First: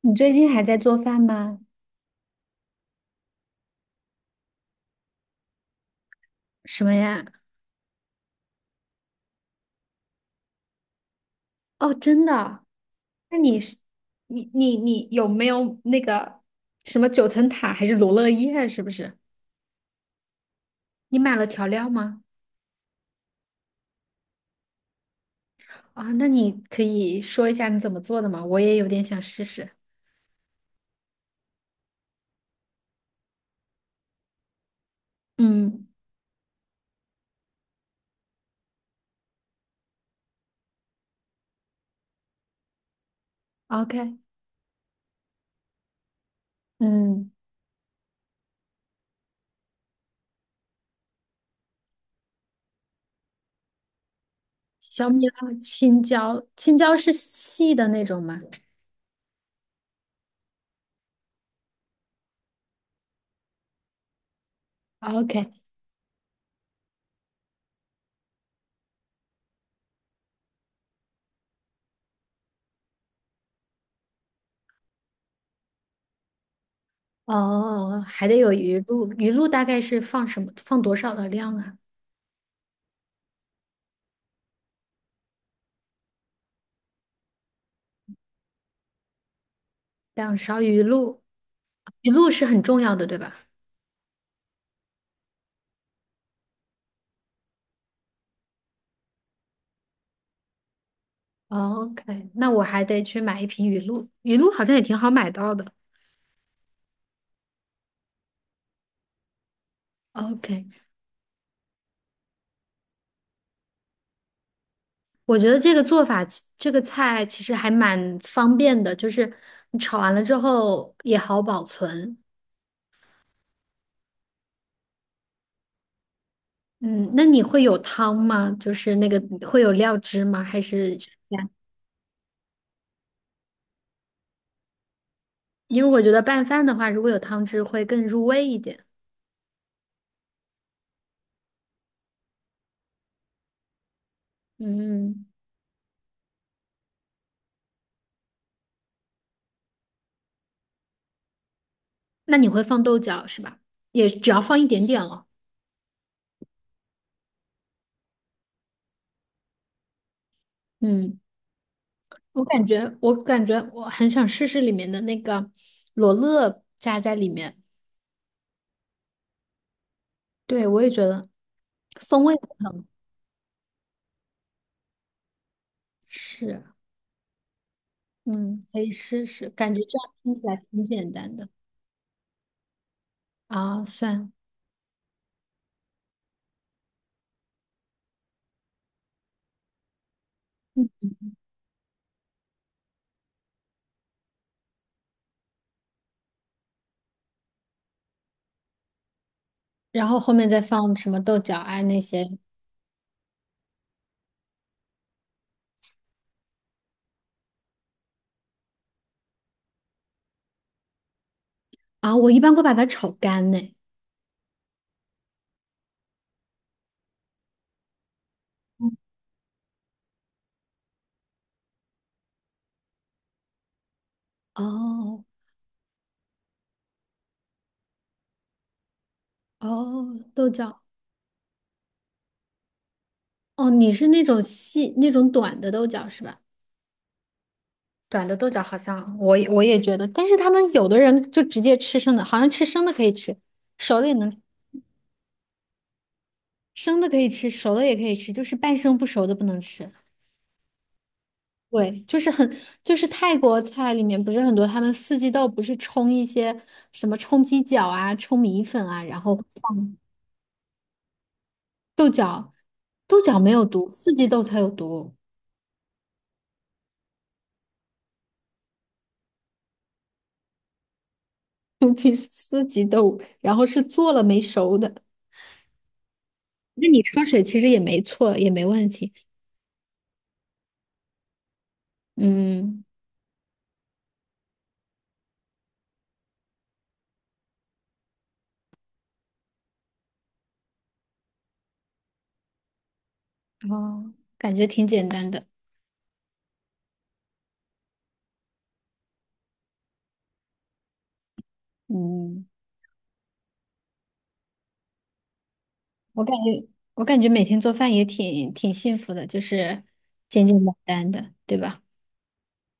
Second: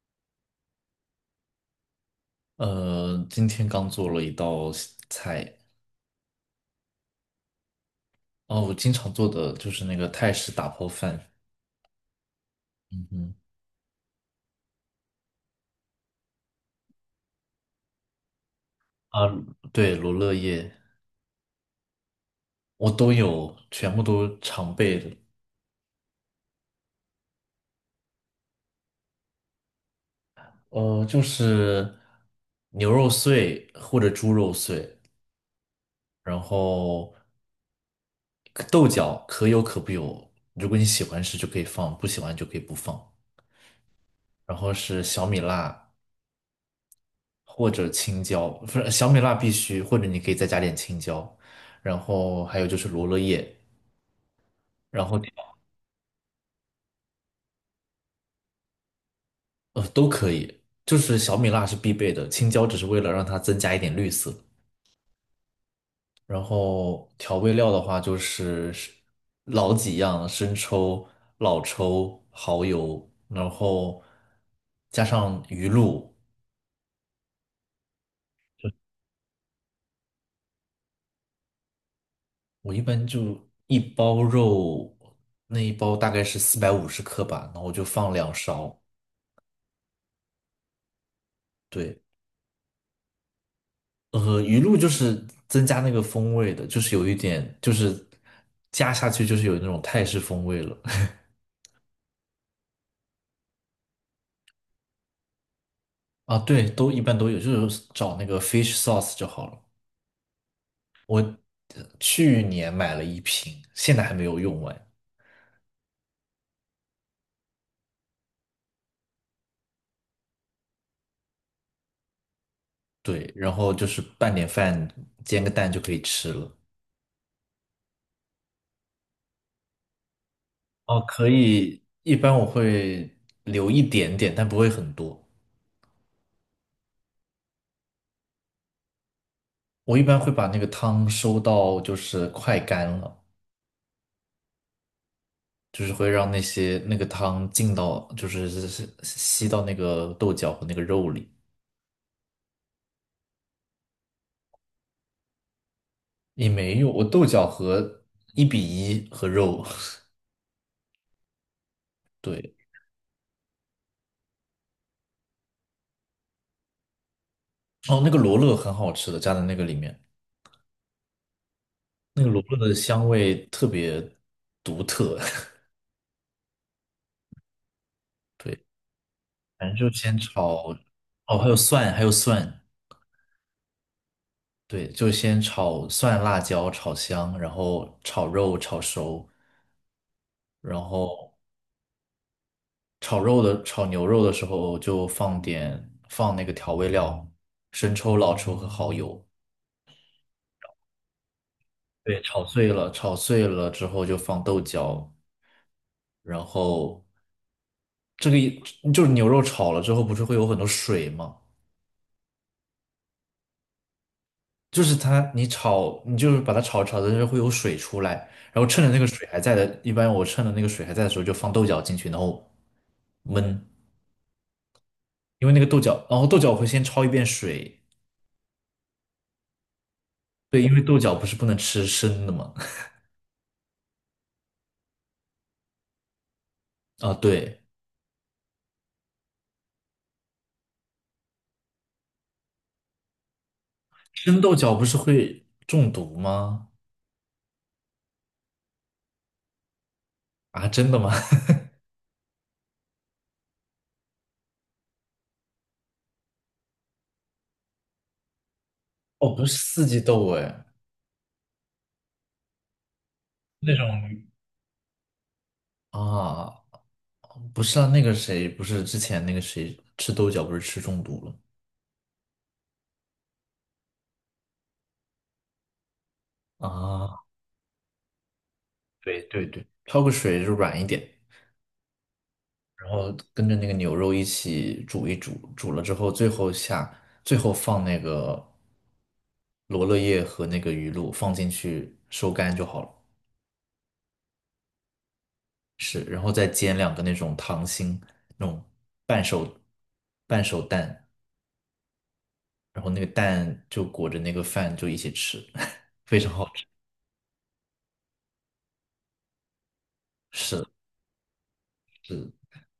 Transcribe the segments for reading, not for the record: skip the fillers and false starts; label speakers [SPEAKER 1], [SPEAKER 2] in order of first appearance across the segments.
[SPEAKER 1] 你最近还在做饭吗？
[SPEAKER 2] 今天刚做了一道西菜。
[SPEAKER 1] 什么呀？
[SPEAKER 2] 哦，我经常做的就是那个泰式打抛饭。
[SPEAKER 1] 哦，真的啊，
[SPEAKER 2] 嗯哼。
[SPEAKER 1] 那你是你有没有那个什么九层塔还是罗勒叶啊？是不是？
[SPEAKER 2] 啊，对，罗勒叶。
[SPEAKER 1] 你买了调料吗？
[SPEAKER 2] 我都有，全部都常备的。
[SPEAKER 1] 啊、那你可以说一下你怎么做的吗？我也有点想试试。
[SPEAKER 2] 就是牛肉碎或者猪肉碎，
[SPEAKER 1] 嗯
[SPEAKER 2] 然后豆角可有可不有，如果你喜欢吃就可以放，不喜欢就可以不放。
[SPEAKER 1] ，OK，
[SPEAKER 2] 然后是小米辣，
[SPEAKER 1] 嗯，
[SPEAKER 2] 或者青椒，不是小米辣必须，或者你可以再加点青椒。然后还有就是罗勒叶。然
[SPEAKER 1] 小
[SPEAKER 2] 后
[SPEAKER 1] 米辣、青椒，青椒是细的那种吗
[SPEAKER 2] 就是小米辣是必备的，青椒只是为了让它增加一点绿色。
[SPEAKER 1] ？OK，
[SPEAKER 2] 然后调味料的话就是老几样，生抽、老抽、蚝油，然后加上鱼露。
[SPEAKER 1] 哦，还得有鱼露，鱼露大概是放什么？放多少的量啊？
[SPEAKER 2] 我一般就一包肉，那一包大概是450克吧，然后我就放2勺。
[SPEAKER 1] 两勺鱼露，
[SPEAKER 2] 对。
[SPEAKER 1] 鱼露是很重要的，对吧
[SPEAKER 2] 鱼露就是增加那个风味的，就是有一点，就是加下去就是有那种泰式风味了。
[SPEAKER 1] ？OK，那我还得去买一瓶鱼露，鱼露好像也挺好买到的。
[SPEAKER 2] 啊，对，都一般都有，就是找那个 fish sauce 就好了。
[SPEAKER 1] OK，
[SPEAKER 2] 我去年买了一瓶，现在还没有用完。
[SPEAKER 1] 我觉得这个做法其这个菜其实还蛮方便的，就是你炒完了之后也好保存。
[SPEAKER 2] 对，然后就是拌点饭，煎个蛋就可以吃了。
[SPEAKER 1] 嗯，那你会有汤吗？就是那个会有料汁吗？还是
[SPEAKER 2] 哦，可以，一般我会留一点点，但不会很多。
[SPEAKER 1] 因为我觉得拌饭的话，如果有汤汁会更入味一点。
[SPEAKER 2] 我一般会把那个汤收到就是快干了。
[SPEAKER 1] 嗯，
[SPEAKER 2] 就是会让那些那个汤进到，就是吸到那个豆角和那个肉里。
[SPEAKER 1] 那你会放豆角是吧？也只要放一点点了。
[SPEAKER 2] 也没有，我豆角和1:1和肉。
[SPEAKER 1] 嗯。
[SPEAKER 2] 对。
[SPEAKER 1] 我感觉我很想试试里面的那个罗勒加在里面。
[SPEAKER 2] 哦，那个罗勒很好吃的，加在那个里面，
[SPEAKER 1] 对，我也觉得
[SPEAKER 2] 那
[SPEAKER 1] 风
[SPEAKER 2] 个
[SPEAKER 1] 味
[SPEAKER 2] 罗
[SPEAKER 1] 很
[SPEAKER 2] 勒的
[SPEAKER 1] 好。
[SPEAKER 2] 香味特别独特。
[SPEAKER 1] 是，
[SPEAKER 2] 对，
[SPEAKER 1] 嗯，可以试试，
[SPEAKER 2] 反
[SPEAKER 1] 感
[SPEAKER 2] 正
[SPEAKER 1] 觉
[SPEAKER 2] 就
[SPEAKER 1] 这样
[SPEAKER 2] 先
[SPEAKER 1] 听起来
[SPEAKER 2] 炒。
[SPEAKER 1] 挺简单
[SPEAKER 2] 哦，还
[SPEAKER 1] 的。
[SPEAKER 2] 有蒜，还有蒜。
[SPEAKER 1] 啊，算。
[SPEAKER 2] 对，就先炒蒜、辣椒炒香，然后炒肉炒熟，然后炒牛肉的时候就放那个调味料，生抽、老抽和蚝油。
[SPEAKER 1] 然后后面再放什么豆角啊那
[SPEAKER 2] 对，
[SPEAKER 1] 些。
[SPEAKER 2] 炒碎了，炒碎了之后就放豆角，然后这个一就是牛肉炒了之后不是会有很多水吗？
[SPEAKER 1] 啊，我一般会把它炒干呢。
[SPEAKER 2] 就是它你炒你就是把它炒炒的时候会有水出来，然后趁着那个水还在的，一般我趁着那个水还在的时候就放豆角进去，然后焖。
[SPEAKER 1] 哦，
[SPEAKER 2] 因为那个豆角，然后豆角我会先焯一遍水。
[SPEAKER 1] 哦，豆
[SPEAKER 2] 对，因为
[SPEAKER 1] 角，
[SPEAKER 2] 豆角不是不能吃生的嘛。
[SPEAKER 1] 哦，你是那种细那种短的豆角是吧？
[SPEAKER 2] 啊，对，
[SPEAKER 1] 短的豆角好像我也觉得，但是他们有的人就直接吃生的，好像吃生的可以吃，熟的也能，
[SPEAKER 2] 生豆角不是会中毒吗？
[SPEAKER 1] 生的可以吃，熟的也可以吃，就是半生不熟的不能吃。
[SPEAKER 2] 啊，真的吗？
[SPEAKER 1] 对，就是很，就是泰国菜里面不是很多，他们四季豆不是冲一些什么冲鸡脚啊、冲米粉啊，然
[SPEAKER 2] 哦，
[SPEAKER 1] 后
[SPEAKER 2] 不是四
[SPEAKER 1] 放
[SPEAKER 2] 季豆哎。
[SPEAKER 1] 豆角，豆角没有
[SPEAKER 2] 那种
[SPEAKER 1] 毒，四季豆才有毒，
[SPEAKER 2] 啊，不是啊，那个谁，不是之前那个谁吃豆角不是吃中毒
[SPEAKER 1] 尤其是四季豆，然后是做了没熟的，
[SPEAKER 2] 了
[SPEAKER 1] 那你焯
[SPEAKER 2] 啊？
[SPEAKER 1] 水其实也没错，也没问题，
[SPEAKER 2] 对对对，焯个水就软一点，
[SPEAKER 1] 嗯。
[SPEAKER 2] 然后跟着那个牛肉一起煮一煮，煮了之后最后下，最后放那个罗勒叶和那个鱼露放进去收干就好了。
[SPEAKER 1] 哦，感觉挺简单的。
[SPEAKER 2] 是，然后再煎两个那种糖心，那种半熟半熟蛋，
[SPEAKER 1] 嗯，
[SPEAKER 2] 然后那个蛋就裹着那个饭就一起吃，非
[SPEAKER 1] 我
[SPEAKER 2] 常
[SPEAKER 1] 感
[SPEAKER 2] 好吃。
[SPEAKER 1] 觉我感觉每天做饭也挺挺幸福的，就是简简
[SPEAKER 2] 是
[SPEAKER 1] 单单的，对吧？
[SPEAKER 2] 是，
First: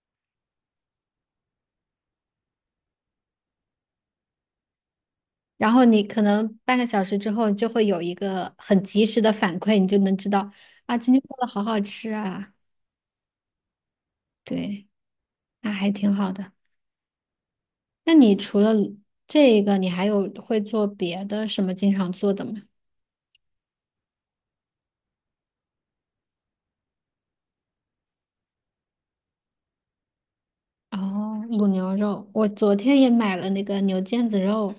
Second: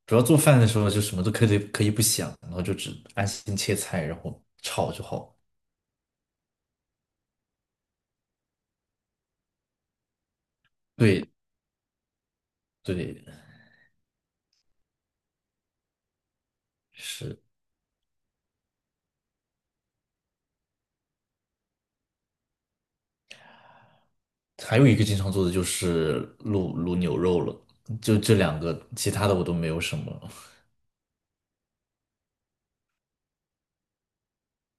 [SPEAKER 2] 主要做饭的时候就什么都可以不想，然后就只安心切菜，然后炒就好。
[SPEAKER 1] 然后你可能半个小时之后就会有一个很及时的反馈，你就能知道啊，今天
[SPEAKER 2] 对
[SPEAKER 1] 做的好好吃啊。
[SPEAKER 2] 对。
[SPEAKER 1] 对，那还挺好的。
[SPEAKER 2] 是。
[SPEAKER 1] 那你除了这个，你还有会做别的什么经常做的吗？
[SPEAKER 2] 还有一个经常做的就是卤牛肉了，就这两个，其他的我都没有什么。
[SPEAKER 1] 哦，卤牛肉，我昨天也买了那个牛腱子肉，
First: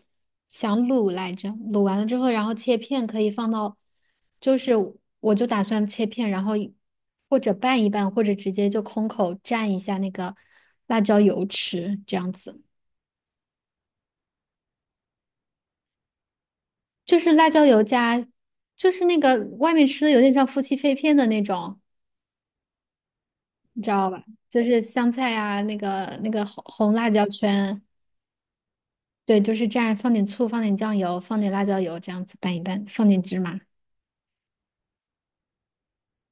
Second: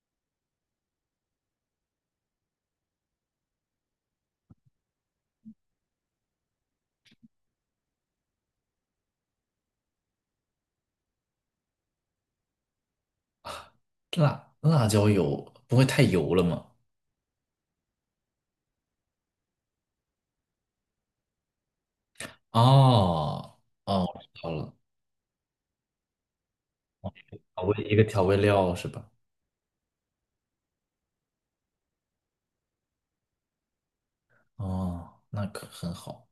[SPEAKER 1] 想卤来着，卤完了之后，然后切片可以放到，就是我就打算切片，然后一或者拌一拌，或者直接就空口蘸一下那个辣椒油吃，这样子，
[SPEAKER 2] 辣椒油不会太油了吗？
[SPEAKER 1] 就是辣椒油加，就是那个外面吃的有点像夫妻肺片的那种，
[SPEAKER 2] 哦
[SPEAKER 1] 你知
[SPEAKER 2] 哦，
[SPEAKER 1] 道
[SPEAKER 2] 我
[SPEAKER 1] 吧？
[SPEAKER 2] 知道
[SPEAKER 1] 就
[SPEAKER 2] 了。
[SPEAKER 1] 是香菜啊，那个红红辣椒圈。
[SPEAKER 2] 一个调味料是吧？
[SPEAKER 1] 对，就是蘸放点醋，放点酱油，放点辣椒油，这样子拌一拌，放点芝麻。
[SPEAKER 2] 哦，那可很好。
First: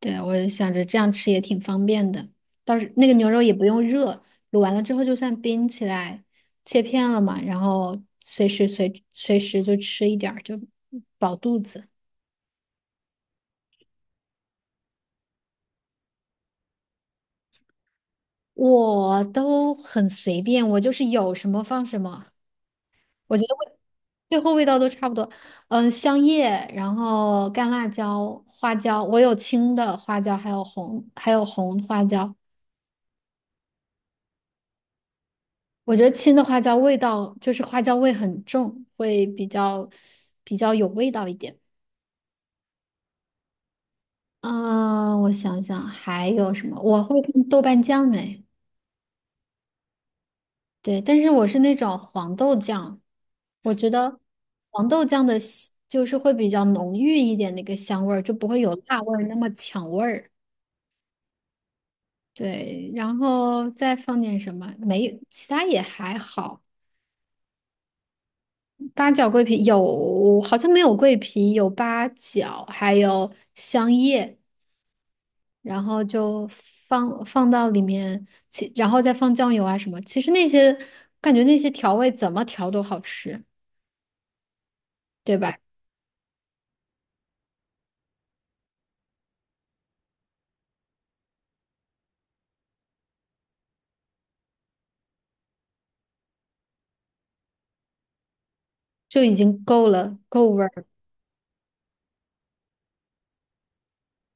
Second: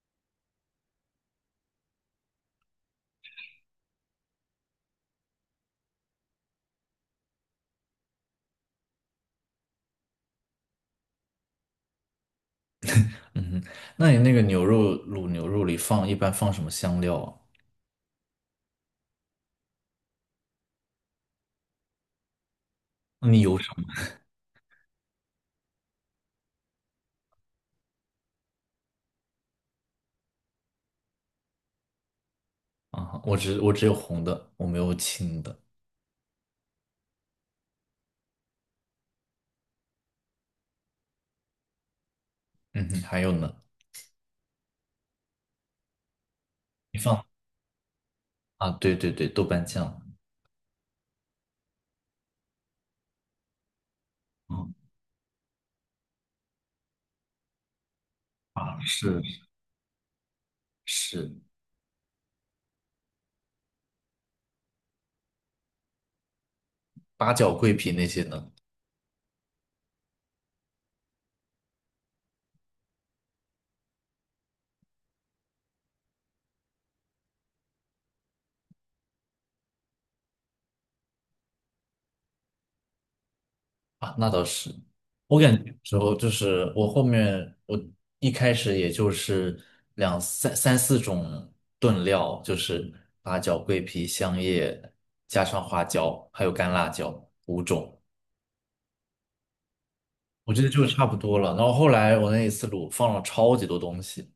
[SPEAKER 1] 对，我想着这样吃也挺方便的，到时那个牛肉也不用热，卤完了之后就算冰起来，切片了嘛，然后随时就吃一点儿，就饱肚子。
[SPEAKER 2] 嗯哼，那你那个牛肉卤牛肉里一般放什么香料啊？
[SPEAKER 1] 我都很随便，我就是有什么放什么，我
[SPEAKER 2] 你
[SPEAKER 1] 觉得
[SPEAKER 2] 有什
[SPEAKER 1] 味
[SPEAKER 2] 么
[SPEAKER 1] 最后味道都差不多。嗯、香叶，然后干辣椒、花椒，我有青的花椒，还有红花椒。
[SPEAKER 2] 啊？我只有红的，我没有青的。
[SPEAKER 1] 我觉得青的花椒味道就是花椒味很重，会比较比较有味道一点。
[SPEAKER 2] 嗯哼，还有呢？
[SPEAKER 1] 啊、我想想还有什么？
[SPEAKER 2] 你
[SPEAKER 1] 我会
[SPEAKER 2] 放
[SPEAKER 1] 看豆瓣酱哎，
[SPEAKER 2] 啊？对对对，豆瓣酱。
[SPEAKER 1] 对，但是我是那种黄豆酱，我觉得
[SPEAKER 2] 嗯
[SPEAKER 1] 黄豆酱的香就是会比较浓郁一点那个香味儿，就不会有
[SPEAKER 2] 啊，
[SPEAKER 1] 辣味
[SPEAKER 2] 是
[SPEAKER 1] 儿那么抢味儿。
[SPEAKER 2] 是，
[SPEAKER 1] 对，然后再放点什么？没，其他也还好。
[SPEAKER 2] 八角、桂皮那些呢？
[SPEAKER 1] 八角桂皮有，好像没有桂皮，有八角，还有香叶，然后就放放到里面，然后再放酱油啊什么。其实那些感觉那些调味怎么调都好吃，
[SPEAKER 2] 啊，那倒是，
[SPEAKER 1] 对
[SPEAKER 2] 我感
[SPEAKER 1] 吧？
[SPEAKER 2] 觉有时候就是我后面我一开始也就是两三三四种炖料，就是八角、桂皮、香叶，加上花椒，还有干辣椒五种，
[SPEAKER 1] 就已经够了，够
[SPEAKER 2] 我觉
[SPEAKER 1] 味
[SPEAKER 2] 得
[SPEAKER 1] 儿了。
[SPEAKER 2] 就差不多了。然后后来我那一次卤放了超级多东西，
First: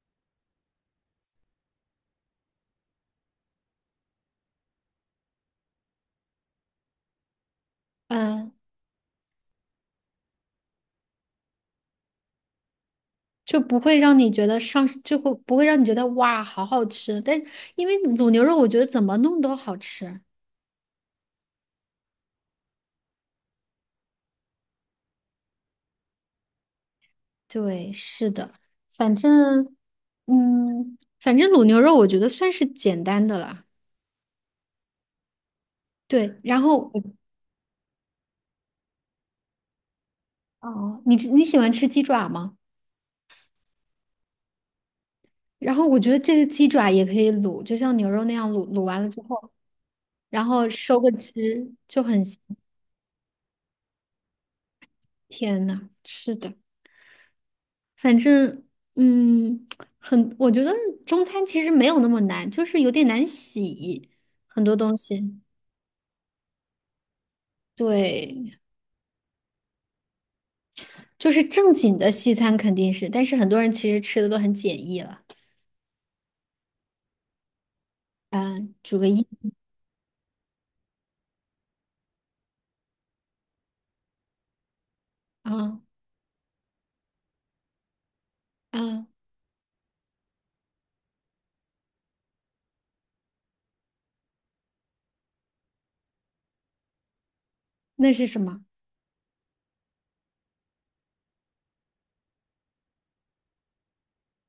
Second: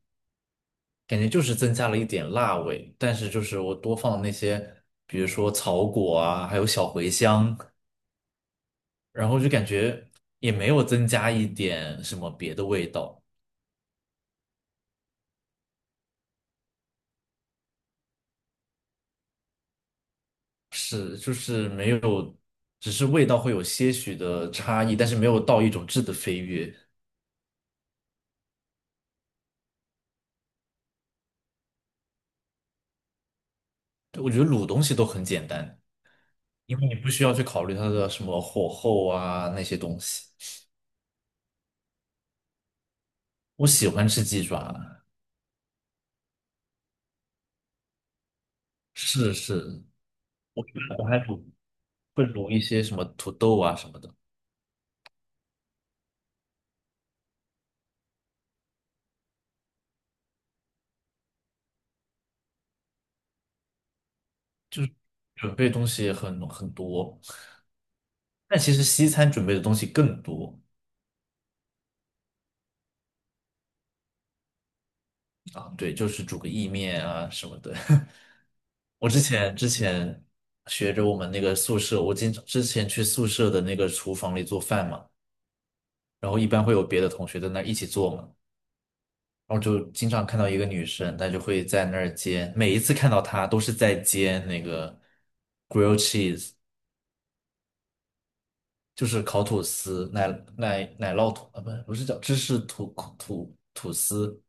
[SPEAKER 2] 感觉就是增加了一点辣味，但是就是我多放了那些，比如说草果啊，还有小茴香，
[SPEAKER 1] 嗯，
[SPEAKER 2] 然后就感觉也没有增加一点什么别的味道。
[SPEAKER 1] 就不会让你觉得上，就会不会让你觉得哇，好好吃。但因为卤牛肉，我觉得怎么弄都好吃。
[SPEAKER 2] 是，就是没有，只是味道会有些许的差异，但是没有到一种质的飞跃。
[SPEAKER 1] 对，是的，反正，嗯，反正卤牛肉我觉得算是简单的啦。
[SPEAKER 2] 对我觉得卤东西都很简单，
[SPEAKER 1] 对，然
[SPEAKER 2] 因为
[SPEAKER 1] 后
[SPEAKER 2] 你
[SPEAKER 1] 我，
[SPEAKER 2] 不需要去考虑它的什么火候啊那些东西。
[SPEAKER 1] 哦，你吃你喜欢吃鸡爪吗？
[SPEAKER 2] 我喜欢吃鸡爪，
[SPEAKER 1] 然后我觉得这个鸡爪也可以卤，就像牛肉那样卤，卤完了之
[SPEAKER 2] 是
[SPEAKER 1] 后，
[SPEAKER 2] 是，
[SPEAKER 1] 然
[SPEAKER 2] 我
[SPEAKER 1] 后
[SPEAKER 2] 觉得
[SPEAKER 1] 收
[SPEAKER 2] 我
[SPEAKER 1] 个
[SPEAKER 2] 还卤
[SPEAKER 1] 汁就很
[SPEAKER 2] 会
[SPEAKER 1] 香。
[SPEAKER 2] 卤一些什么土豆啊什么的，
[SPEAKER 1] 天呐，是的，反正，嗯，很，我觉得中餐其实没有那么难，就是有点难洗很多东西。
[SPEAKER 2] 准备东西很多，但
[SPEAKER 1] 对，
[SPEAKER 2] 其实西餐准备的东西更多。
[SPEAKER 1] 就是正经的西餐肯定是，但是很多人其实吃的都很简易了。
[SPEAKER 2] 啊，对，就是煮个意面啊什么的。
[SPEAKER 1] 嗯，煮个
[SPEAKER 2] 我之
[SPEAKER 1] 一，
[SPEAKER 2] 前之前学着我们那个宿舍，我经常之前去宿舍的那个厨房里做饭嘛，
[SPEAKER 1] 嗯
[SPEAKER 2] 然后一般会有别的同学在那儿一起做嘛，
[SPEAKER 1] 嗯，
[SPEAKER 2] 然后就经常看到一个女生，她就会在那儿煎，每一次看到她都是在煎那个 grilled cheese。
[SPEAKER 1] 那是什么？
[SPEAKER 2] 就是烤吐司、奶酪吐啊，不是叫芝士吐司，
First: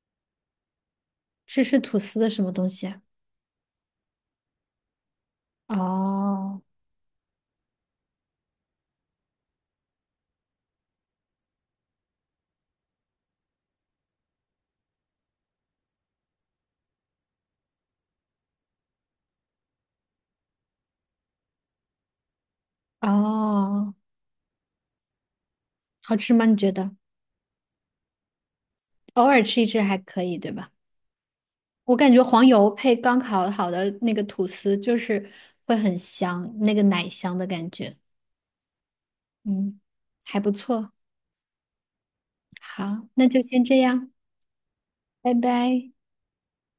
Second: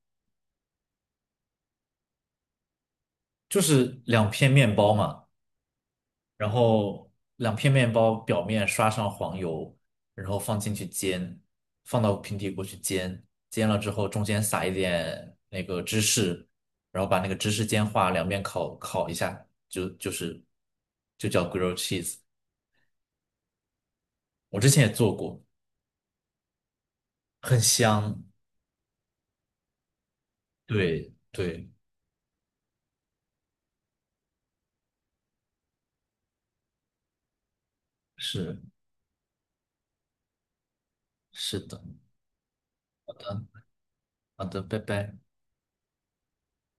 [SPEAKER 1] 这是吐司的什么东西啊？
[SPEAKER 2] 就是两片面包嘛。然
[SPEAKER 1] 哦，
[SPEAKER 2] 后两片面包表面刷上黄油，然后放进去煎，放到平底锅去煎，煎了之后中间撒一点那个芝士，然后把那个芝士煎化，两边烤烤一下，就叫 grilled cheese。
[SPEAKER 1] 哦，
[SPEAKER 2] 我之前也做过，
[SPEAKER 1] 好吃吗？你觉得？
[SPEAKER 2] 很香。
[SPEAKER 1] 偶尔吃一吃还可以，对吧？
[SPEAKER 2] 对对，
[SPEAKER 1] 我感觉黄油配刚烤好的那个吐司，就是会很香，那个奶香的感觉。
[SPEAKER 2] 是
[SPEAKER 1] 嗯，还不错。
[SPEAKER 2] 是的，嗯，
[SPEAKER 1] 好，那就先这样，
[SPEAKER 2] 好的，拜拜。
[SPEAKER 1] 拜拜。